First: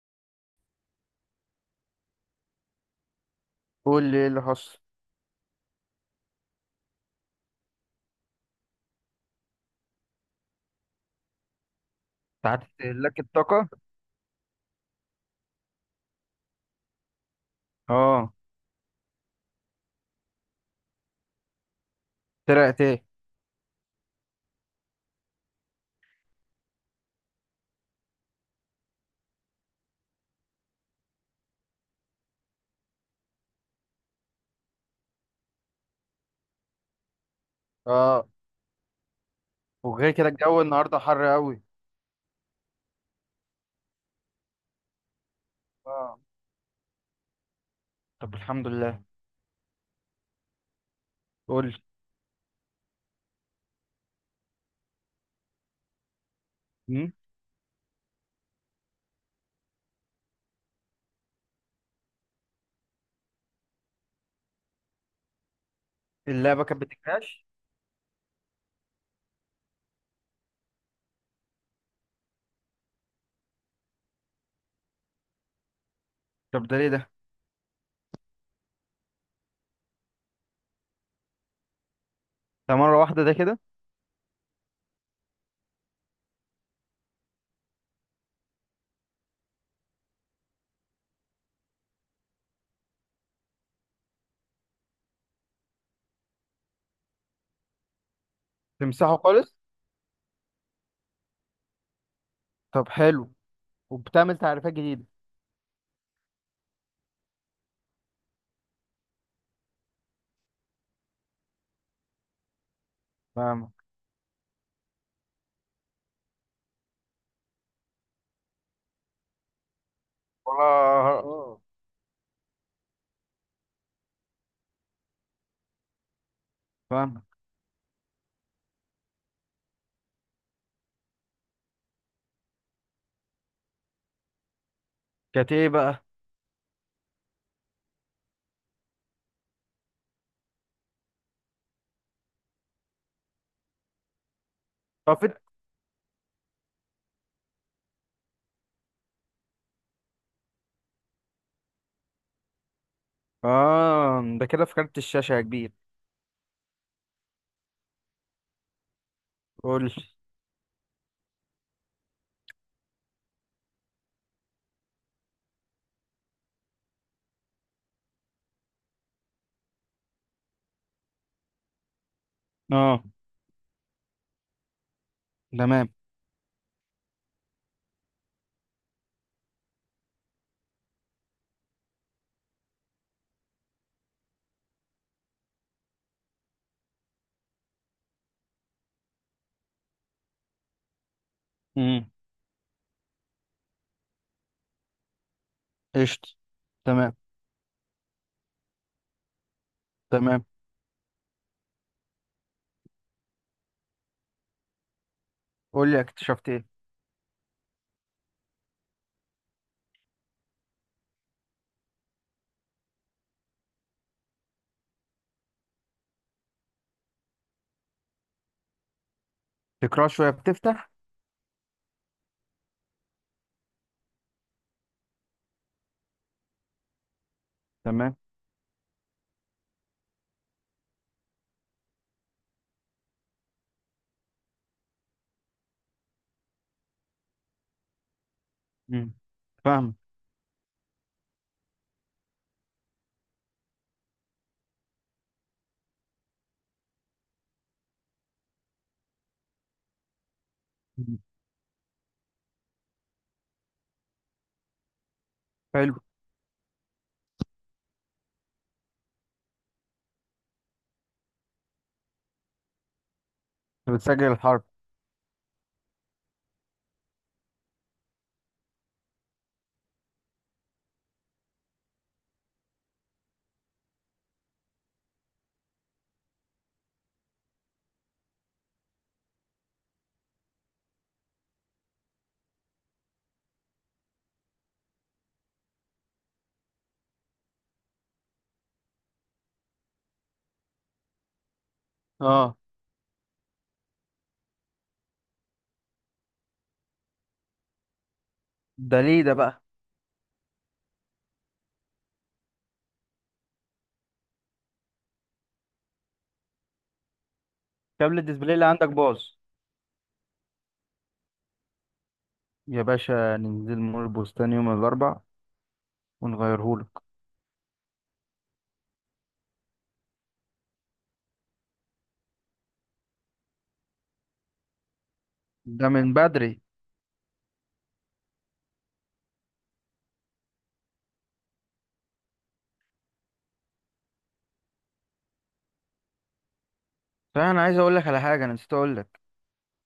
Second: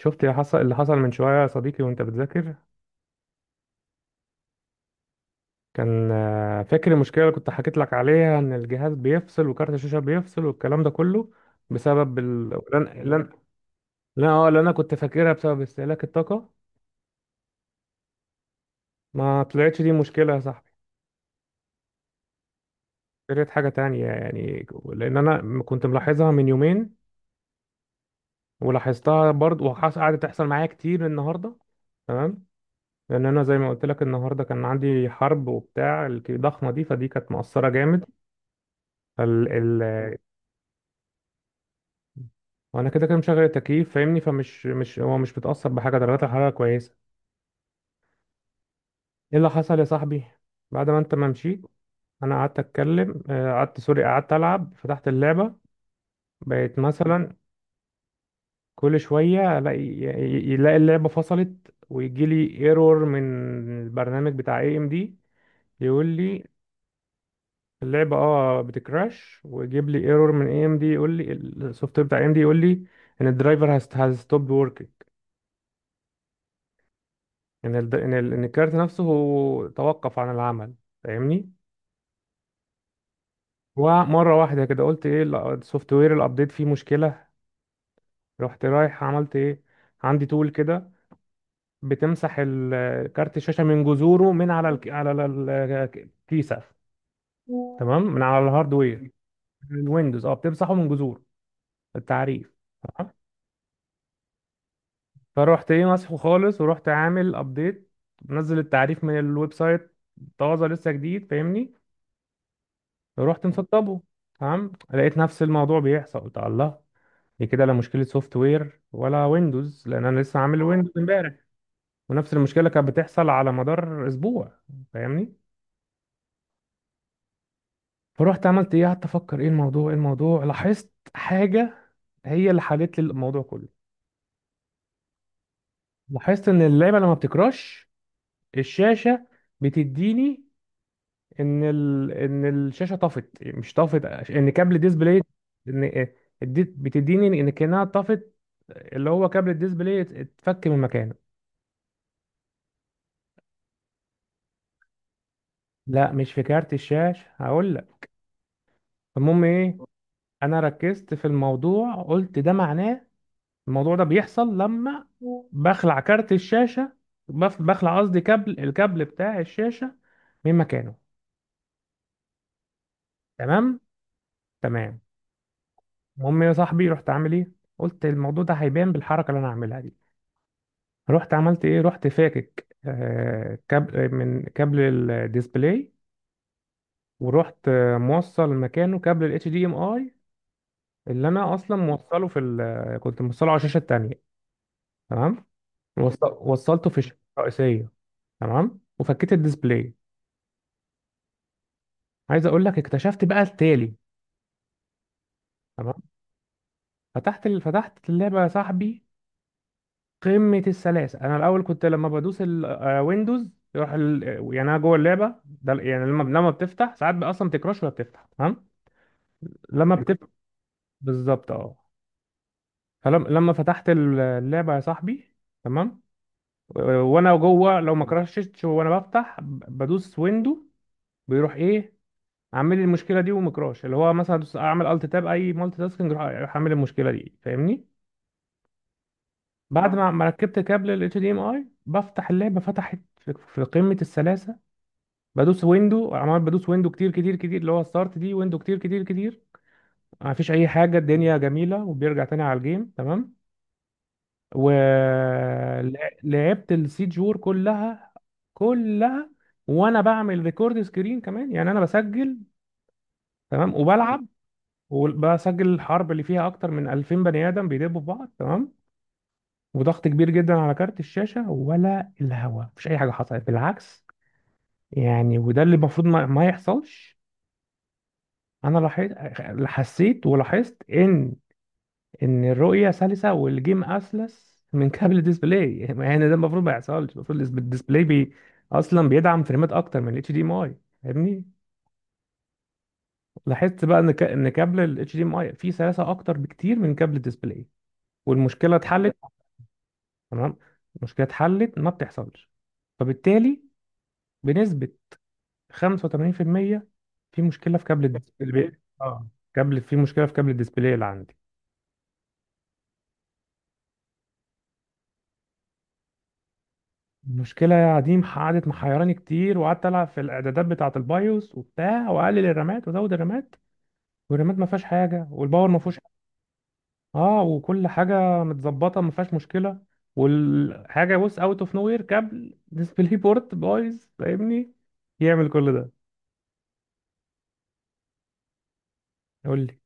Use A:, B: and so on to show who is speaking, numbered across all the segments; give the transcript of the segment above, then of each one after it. A: شفت اللي حصل من شوية يا صديقي وانت بتذاكر.
B: قول لي ايه اللي حصل.
A: كان فاكر المشكلة اللي كنت حكيت لك عليها ان الجهاز بيفصل وكارت الشاشة بيفصل والكلام ده كله بسبب
B: ساعات استهلاك الطاقة.
A: اه اللي انا كنت فاكرها بسبب استهلاك الطاقة.
B: اه.
A: ما طلعتش دي مشكلة يا صاحبي،
B: طلعت ايه؟
A: طلعت حاجة تانية يعني. لان انا كنت ملاحظها من يومين، ولاحظتها برضه قعدت تحصل معايا كتير النهاردة. تمام. لان انا زي ما قلت لك النهارده كان عندي حرب وبتاع الضخمة دي، فدي كانت مؤثرة جامد.
B: اه. وغير كده الجو النهارده حر قوي.
A: وانا كده كده مشغل التكييف فاهمني، فمش مش هو مش متأثر بحاجة،
B: اه.
A: درجات الحرارة كويسة.
B: طب الحمد لله.
A: ايه اللي حصل يا صاحبي بعد ما انت ما مشيت؟
B: قول لي.
A: انا قعدت اتكلم قعدت سوري، قعدت العب، فتحت اللعبة. بقيت
B: مم.
A: مثلا كل شوية الاقي يلاقي اللعبة فصلت ويجي لي ايرور من البرنامج بتاع اي ام دي يقول لي.
B: اللعبه كانت بتكراش.
A: اللعبة اه بتكراش ويجيب لي ايرور من اي ام دي يقول لي السوفت وير بتاع اي ام دي يقول لي ان الدرايفر هاز ستوب ورك،
B: طب ده ليه ده؟
A: ان الكارت نفسه هو توقف عن العمل، فاهمني.
B: ده مره واحده ده كده؟
A: ومره واحده كده قلت ايه، لا، السوفت وير الابديت فيه مشكله. رحت رايح عملت ايه، عندي تول كده بتمسح كارت الشاشه من جذوره من على على الكيسه، تمام، من على الهاردوير.
B: تمسحه خالص؟
A: الويندوز اه بتمسحه من جذوره، التعريف،
B: طب
A: تمام؟
B: حلو. وبتعمل تعريفات جديده؟
A: فروحت ايه مسحه خالص ورحت عامل ابديت، منزل التعريف من الويب سايت، طازه لسه جديد فاهمني. رحت
B: فاهمك.
A: مسطبه، تمام، لقيت نفس الموضوع بيحصل. قلت الله، دي كده لا مشكله سوفت وير ولا ويندوز، لان انا لسه
B: والله.
A: عامل ويندوز امبارح.
B: اه.
A: ونفس المشكله كانت بتحصل على مدار اسبوع فاهمني.
B: فاهمك.
A: فروحت عملت ايه، قعدت افكر ايه الموضوع ايه الموضوع، لاحظت حاجه هي اللي حلت لي الموضوع كله.
B: كانت ايه بقى؟
A: لاحظت ان اللعبه لما بتكراش، الشاشه بتديني ان الشاشه طفت مش طفت، ان كابل ديسبلاي،
B: طفت.
A: ان اديت بتديني ان كانها طفت، اللي هو كابل الديسبلاي اتفك من مكانه.
B: اه، ده كده في كارت الشاشه يا كبير.
A: لا مش في كارت الشاشه، هقول لك المهم ايه.
B: قول لي.
A: انا ركزت في الموضوع قلت ده معناه الموضوع ده بيحصل لما بخلع كارت الشاشه، بخلع قصدي كابل، الكابل بتاع الشاشه من مكانه.
B: اه.
A: تمام. تمام.
B: تمام.
A: المهم يا صاحبي رحت عامل ايه، قلت الموضوع ده هيبان بالحركه اللي انا هعملها دي. رحت عملت ايه، رحت فاكك كابل من كابل الديسبلاي، ورحت موصل مكانه كابل الاتش دي ام اي اللي انا اصلا
B: امم.
A: كنت موصله على الشاشه التانية. تمام.
B: قشطه.
A: وصلته في
B: تمام.
A: الشاشه الرئيسيه. تمام، وفكيت الديسبلاي.
B: تمام.
A: عايز اقول لك اكتشفت بقى التالي.
B: قول لي
A: تمام.
B: اكتشفت ايه.
A: فتحت اللعبه يا صاحبي، قمه السلاسه. انا الاول كنت لما بدوس الويندوز يروح يعني انا جوه اللعبه ده، يعني لما بتفتح ساعات بقى اصلا بتكراش ولا بتفتح تمام. لما
B: تكراش
A: بتبقى
B: شويه بتفتح.
A: بالظبط اه. فلما فتحت اللعبه يا صاحبي، تمام، و- وانا جوه لو ما
B: تمام.
A: كراشتش وانا بفتح بدوس ويندو، بيروح ايه، عامل لي المشكله دي. ومكراش، اللي هو مثلا اعمل الت تاب اي مالتي تاسكينج يروح، يروح عامل المشكله دي فاهمني.
B: مم.
A: بعد
B: فاهم.
A: ما ركبت كابل ال HDMI بفتح اللعبه، فتحت في قمه السلاسه. بدوس ويندو عمال بدوس ويندو كتير كتير كتير، اللي هو ستارت دي ويندو كتير كتير كتير، ما فيش اي حاجه،
B: مم.
A: الدنيا جميله وبيرجع تاني على الجيم تمام.
B: حلو.
A: ولعبت السيجور كلها، كلها. وانا بعمل ريكورد سكرين كمان، يعني انا بسجل، تمام، وبلعب،
B: بتسجل الحرب؟
A: وبسجل الحرب اللي فيها اكتر من 2000 بني ادم بيدبوا في بعض، تمام، وضغط كبير جدا على كارت الشاشه ولا الهوا، مفيش اي حاجه حصلت بالعكس. يعني وده اللي المفروض ما يحصلش. انا لاحظت، حسيت ولاحظت ان، ان الرؤية سلسة والجيم اسلس من كابل الديسبلاي. يعني ده المفروض ما يحصلش، المفروض الديسبلاي بي اصلا بيدعم فريمات اكتر من الاتش دي ام اي فاهمني.
B: اه.
A: لاحظت بقى ان كابل الاتش دي ام اي فيه سلاسة اكتر بكتير من كابل الديسبلاي، والمشكلة
B: ده
A: اتحلت.
B: ليه ده بقى؟
A: تمام. المشكلة اتحلت، ما بتحصلش. فبالتالي بنسبة 85% في المية في مشكلة في كابل
B: كابل الديسبلاي اللي
A: الديسبلاي.
B: عندك باظ.
A: اه، كابل، في مشكلة في كابل الديسبلاي اللي عندي.
B: يا باشا، ننزل مول البستان يوم الاربع ونغيرهولك.
A: المشكلة يا عديم قعدت محيراني كتير، وقعدت ألعب في الإعدادات بتاعة البايوس وبتاع، وأقلل الرامات وأزود الرامات، والرامات ما فيهاش حاجة والباور ما
B: ده
A: فيهوش
B: من
A: حاجة.
B: بدري.
A: اه وكل حاجة متظبطة ما فيهاش مشكلة. والحاجة بص أوت أوف نو وير، كابل ديسبلاي بورت بايظ فاهمني، يعمل كل ده.
B: صحيح، انا عايز اقول لك على حاجه انا نسيت اقول لك.
A: قول لي.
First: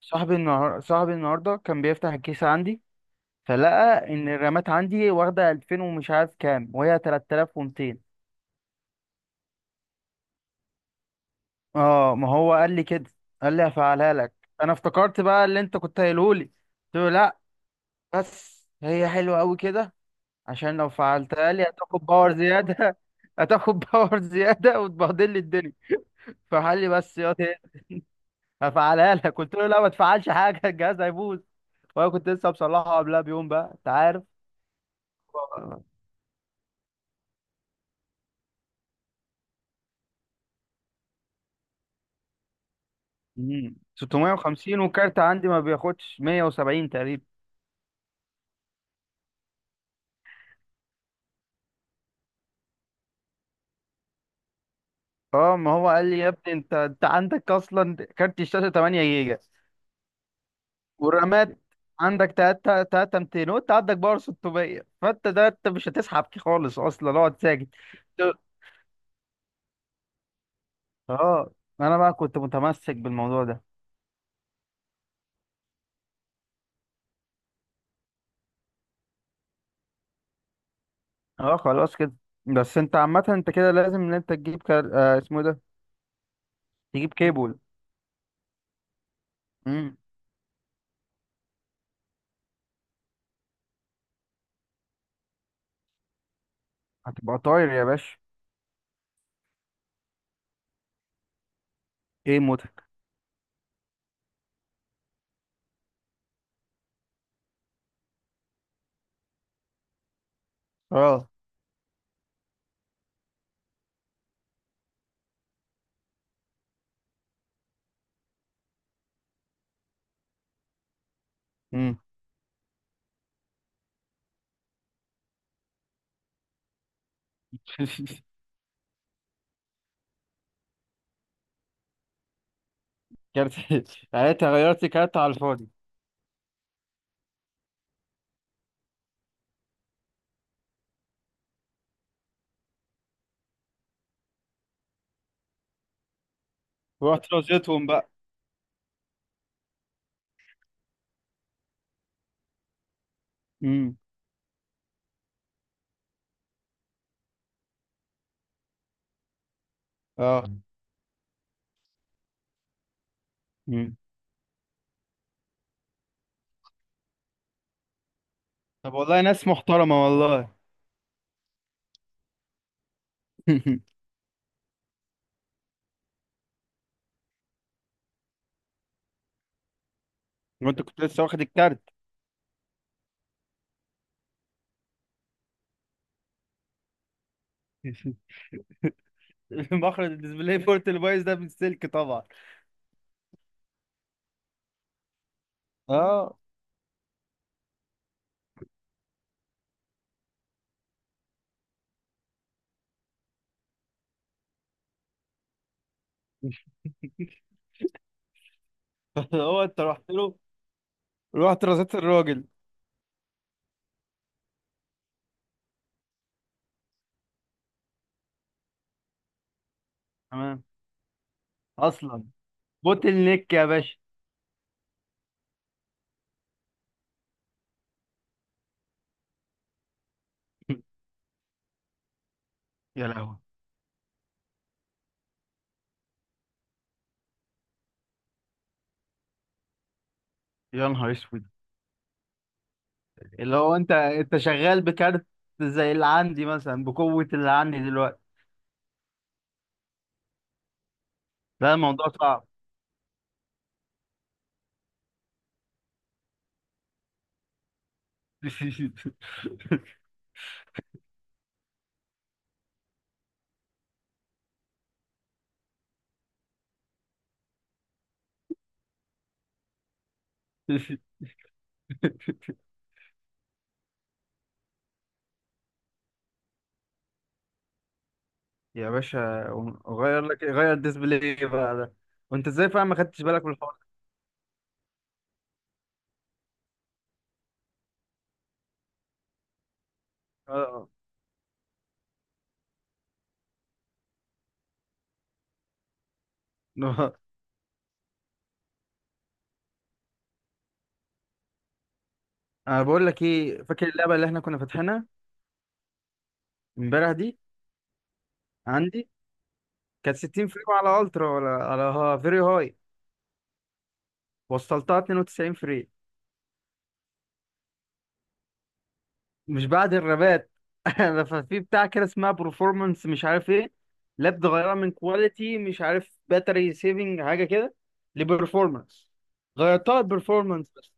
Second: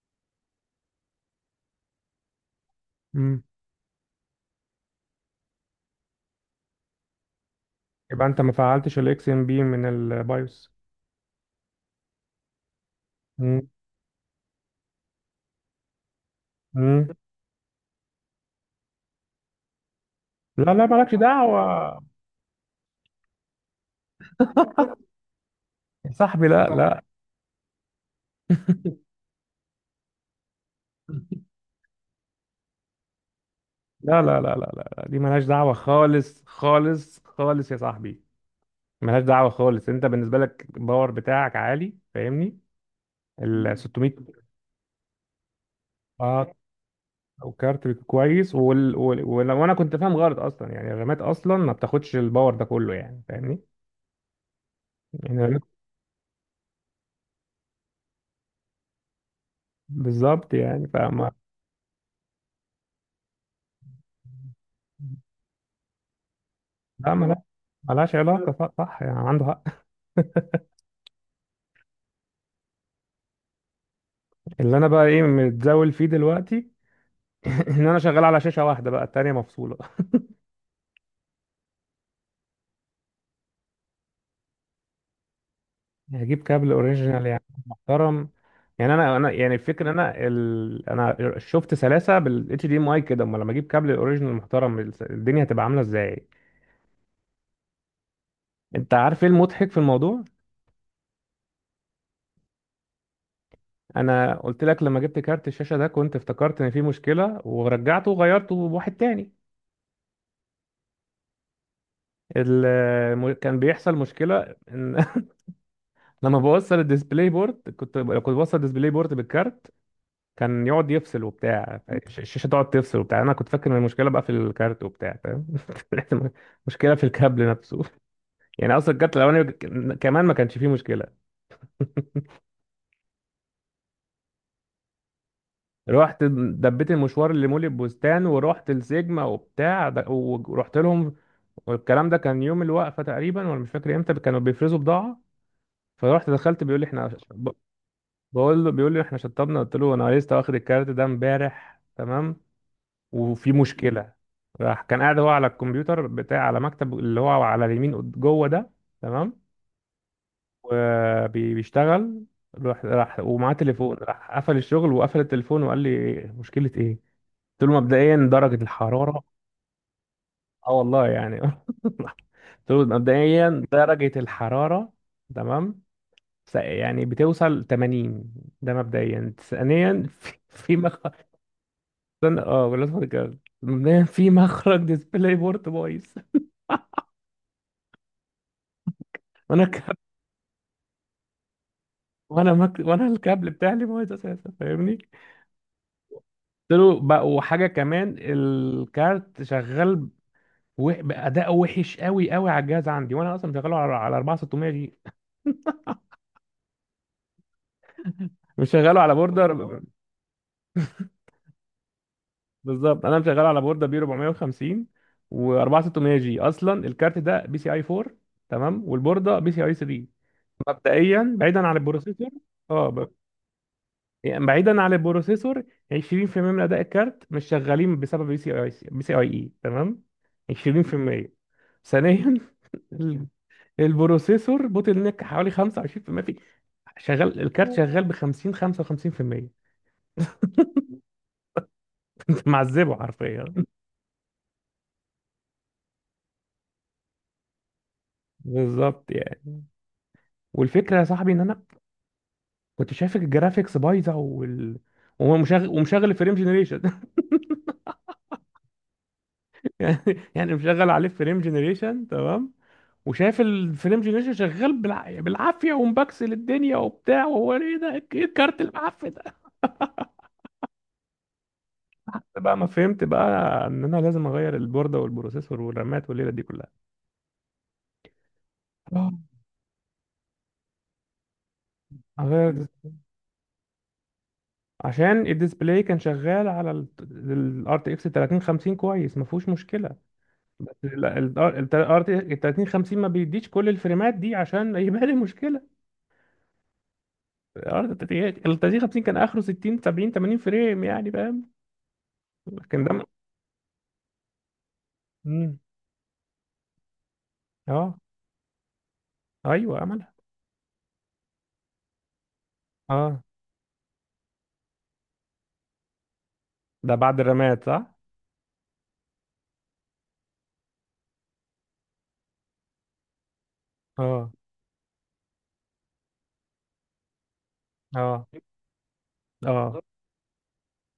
B: صاحبي النهارده كان بيفتح الكيس عندي.
A: مم.
B: فلقى ان الرامات عندي واخده 2000 ومش عارف كام وهي 3200.
A: يبقى أنت ما فعلتش الإكس إم بي من البايوس.
B: اه، ما هو قال لي كده. قال لي
A: مم.
B: هفعلها لك. انا افتكرت بقى اللي انت كنت قايله لي، قلت
A: مم.
B: له لا. بس هي حلوه قوي كده.
A: لا
B: عشان
A: لا
B: لو
A: مالكش
B: فعلتها لي هتاخد
A: دعوة
B: باور زيادة هتاخد باور زيادة وتبهدل لي الدنيا.
A: يا صاحبي،
B: فقال لي
A: لا.
B: بس يا تاني هفعلها لك قلت له لا، ما تفعلش حاجة الجهاز هيبوظ.
A: لا
B: وانا كنت لسه مصلحه قبلها بيوم، بقى انت
A: لا
B: عارف.
A: لا لا لا لا، لا، دي ملهاش دعوة خالص خالص خالص يا صاحبي، ملهاش دعوة خالص. انت بالنسبة لك الباور بتاعك عالي فاهمني،
B: مم.
A: ال 600،
B: 650، والكارت عندي ما بياخدش
A: اه،
B: 170 تقريبا.
A: وكارت كويس وانا كنت فاهم غلط اصلا، يعني الرامات اصلا ما بتاخدش الباور ده كله يعني فاهمني، يعني
B: اه،
A: الرامات.
B: ما هو قال لي يا ابني، انت عندك اصلا كارت الشاشة 8 جيجا،
A: بالظبط يعني فما،
B: والرامات عندك 3 3 200، وانت عندك باور 600، فانت ده انت مش هتسحب خالص اصلا،
A: لا
B: اقعد ساكت.
A: ملهاش علاقة، صح صح، يعني عنده حق.
B: اه. انا بقى كنت متمسك بالموضوع ده.
A: اللي انا بقى ايه متزاول فيه دلوقتي ان انا شغال على شاشة واحدة، بقى التانية مفصولة.
B: اه، خلاص كده. بس انت عامة انت كده لازم ان انت تجيب كار... آه اسمه ايه ده.
A: هجيب كابل
B: تجيب
A: اوريجينال يعني
B: كيبل.
A: محترم. يعني انا يعني الفكره
B: امم.
A: إن انا شفت سلاسه بالاتش دي ام اي كده، امال لما اجيب كابل اوريجينال محترم الدنيا هتبقى عامله ازاي.
B: هتبقى طاير يا باشا.
A: انت عارف ايه المضحك في الموضوع؟
B: ايه موتك؟
A: انا قلت لك لما جبت كارت الشاشه ده كنت افتكرت ان في مشكله ورجعته وغيرته بواحد تاني.
B: اه.
A: كان بيحصل مشكله ان لما بوصل الديسبلاي بورد كنت بوصل الديسبلاي بورد بالكارت، كان يقعد يفصل وبتاع،
B: امم.
A: الشاشه تقعد تفصل وبتاع، انا كنت فاكر ان المشكله بقى في الكارت وبتاع فاهم. طلعت مشكله في الكابل نفسه. يعني اصلا الكارت الاولاني كمان ما كانش فيه مشكله.
B: كارت. يعني انت غيرت كارت على الفاضي؟
A: رحت دبيت المشوار اللي مول البستان، ورحت السيجما وبتاع ورحت لهم. والكلام ده كان يوم الوقفه تقريبا، ولا مش فاكر امتى كانوا بيفرزوا بضاعه. فرحت دخلت بيقول لي احنا
B: ورحت
A: ب-
B: رزيتهم بقى.
A: بقول له بيقول لي احنا شطبنا، قلت له انا لسه واخد الكارت ده امبارح، تمام، وفي
B: امم.
A: مشكلة. راح كان قاعد هو على الكمبيوتر بتاع، على مكتب اللي هو على اليمين، جوه ده، تمام،
B: اه.
A: وبيشتغل. راح ومعاه تليفون،
B: امم.
A: راح قفل الشغل وقفل التليفون وقال لي مشكلة ايه؟ قلت له مبدئيا درجة
B: طب والله
A: الحرارة.
B: ناس محترمة والله.
A: اه والله يعني. قلت له مبدئيا درجة الحرارة، تمام، يعني بتوصل 80، ده مبدئيا. ثانيا، في
B: وانت كنت
A: مخرج،
B: لسه واخد الكارت.
A: استنى، اه ولا تفضل كده. مبدئيا في مخرج ديسبلاي بورت بايظ. وانا
B: مخرج الديسبلاي بورت اللي بايظ ده بالسلك طبعا.
A: وانا الكابل بتاعي اللي بايظ اساسا فاهمني.
B: اه.
A: قلت له بقى وحاجه كمان الكارت شغال باداء وحش قوي قوي على الجهاز عندي، وانا اصلا مشغله على 4600 جي، مش شغاله على بوردر.
B: هو انت رحت له، رحت رزيت الراجل.
A: بالظبط، انا مشغله على بوردر بي 450، و4600 جي. اصلا الكارت ده بي سي اي 4، تمام، والبورده بي سي اي 3،
B: تمام.
A: مبدئيا بعيدا عن
B: اصلا
A: البروسيسور. اه.
B: بوتل نيك يا باشا.
A: يعني بعيدا عن البروسيسور 20% من اداء الكارت مش شغالين بسبب بي سي اي بي سي اي اي، تمام. 20%. ثانيا،
B: يا
A: ال-
B: لهوي.
A: البروسيسور بوتل نيك حوالي 25% في المية، في شغال الكارت، شغال ب 50 55%.
B: يا نهار اسود.
A: معذبه حرفيا.
B: اللي هو انت شغال بكارت زي اللي عندي مثلا بقوة اللي عندي دلوقتي.
A: بالظبط يعني. والفكره يا صاحبي ان انا
B: لا، الموضوع صعب.
A: كنت شايف الجرافيكس بايظه، وال، وهو مشغل، ومشغل الفريم جنريشن. يعني، يعني مشغل عليه فريم جنريشن، تمام، وشايف الفيلم جنريشن شغال بالعافيه ومبكسل الدنيا وبتاع، وهو ايه ده، ايه الكارت المعفن ده؟ بقى ما فهمت بقى ان انا لازم اغير البورده والبروسيسور والرامات والليله دي كلها.
B: يا
A: آه.
B: باشا، غير الديسبلاي بقى ده. وانت
A: اغير.
B: ازاي فعلا ما خدتش بالك من الحوار ده؟
A: عشان الديسبلاي كان شغال على الار تي اكس 3050 كويس، ما فيهوش مشكله.
B: اه.
A: الار تي 3050 ما بيديش كل الفريمات دي عشان يبقى لي مشكله.
B: آه.
A: ال 3050 كان اخره 60 70 80 فريم، يعني فاهم،
B: انا
A: لكن ده
B: بقول لك ايه، فاكر اللعبه اللي احنا كنا فاتحينها
A: مم.
B: امبارح دي؟
A: اه.
B: عندي
A: ايوه.
B: كانت 60 فريم على الترا ولا على ها فيري هاي.
A: اه.
B: وصلتها 92 فريم.
A: ده بعد الرماد صح.
B: مش بعد الربات؟ أنا ففي بتاع كده اسمها برفورمانس مش عارف ايه،
A: اه.
B: لاب غيرها من كواليتي مش عارف باتري سيفنج حاجه كده،
A: اه.
B: لبرفورمانس.
A: اه.
B: غيرتها لبرفورمانس بس.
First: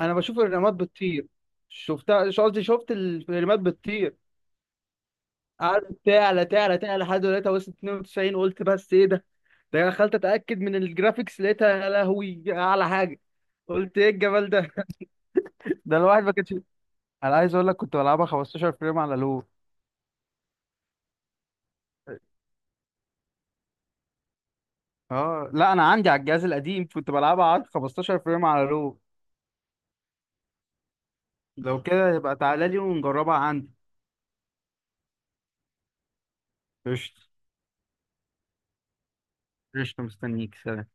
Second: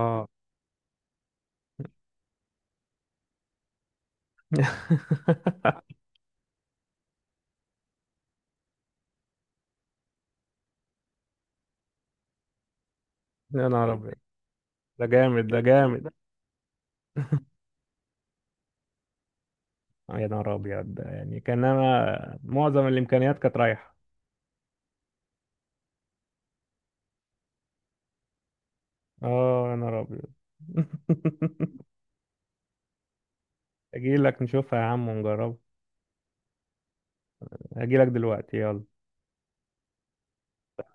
B: انا بشوف الرامات بتطير. شفتها، مش قصدي، شفت الرامات بتطير. قعدت تعلى تعلى تعلى لحد دلوقتي وصلت 92. قلت بس ايه ده، ده أنا دخلت اتاكد من الجرافيكس لقيتها يا لهوي اعلى حاجه.
A: يا نهار
B: قلت ايه
A: ابيض،
B: الجمال ده.
A: ده جامد ده
B: ده
A: جامد.
B: الواحد ما كانش. انا عايز اقول لك كنت بلعبها 15 فريم على لو.
A: يا نهار ابيض، ده يعني كان انا معظم الامكانيات كانت رايحه.
B: اه، لا، انا عندي على الجهاز القديم كنت بلعبها على 15 فريم على رو.
A: اه يا نهار ابيض.
B: لو كده يبقى تعالى لي ونجربها عندي.
A: اجي لك نشوفها يا عم ونجربها.
B: قشطة.
A: اجي لك دلوقتي يلا.
B: قشطة مستنيك، سلام.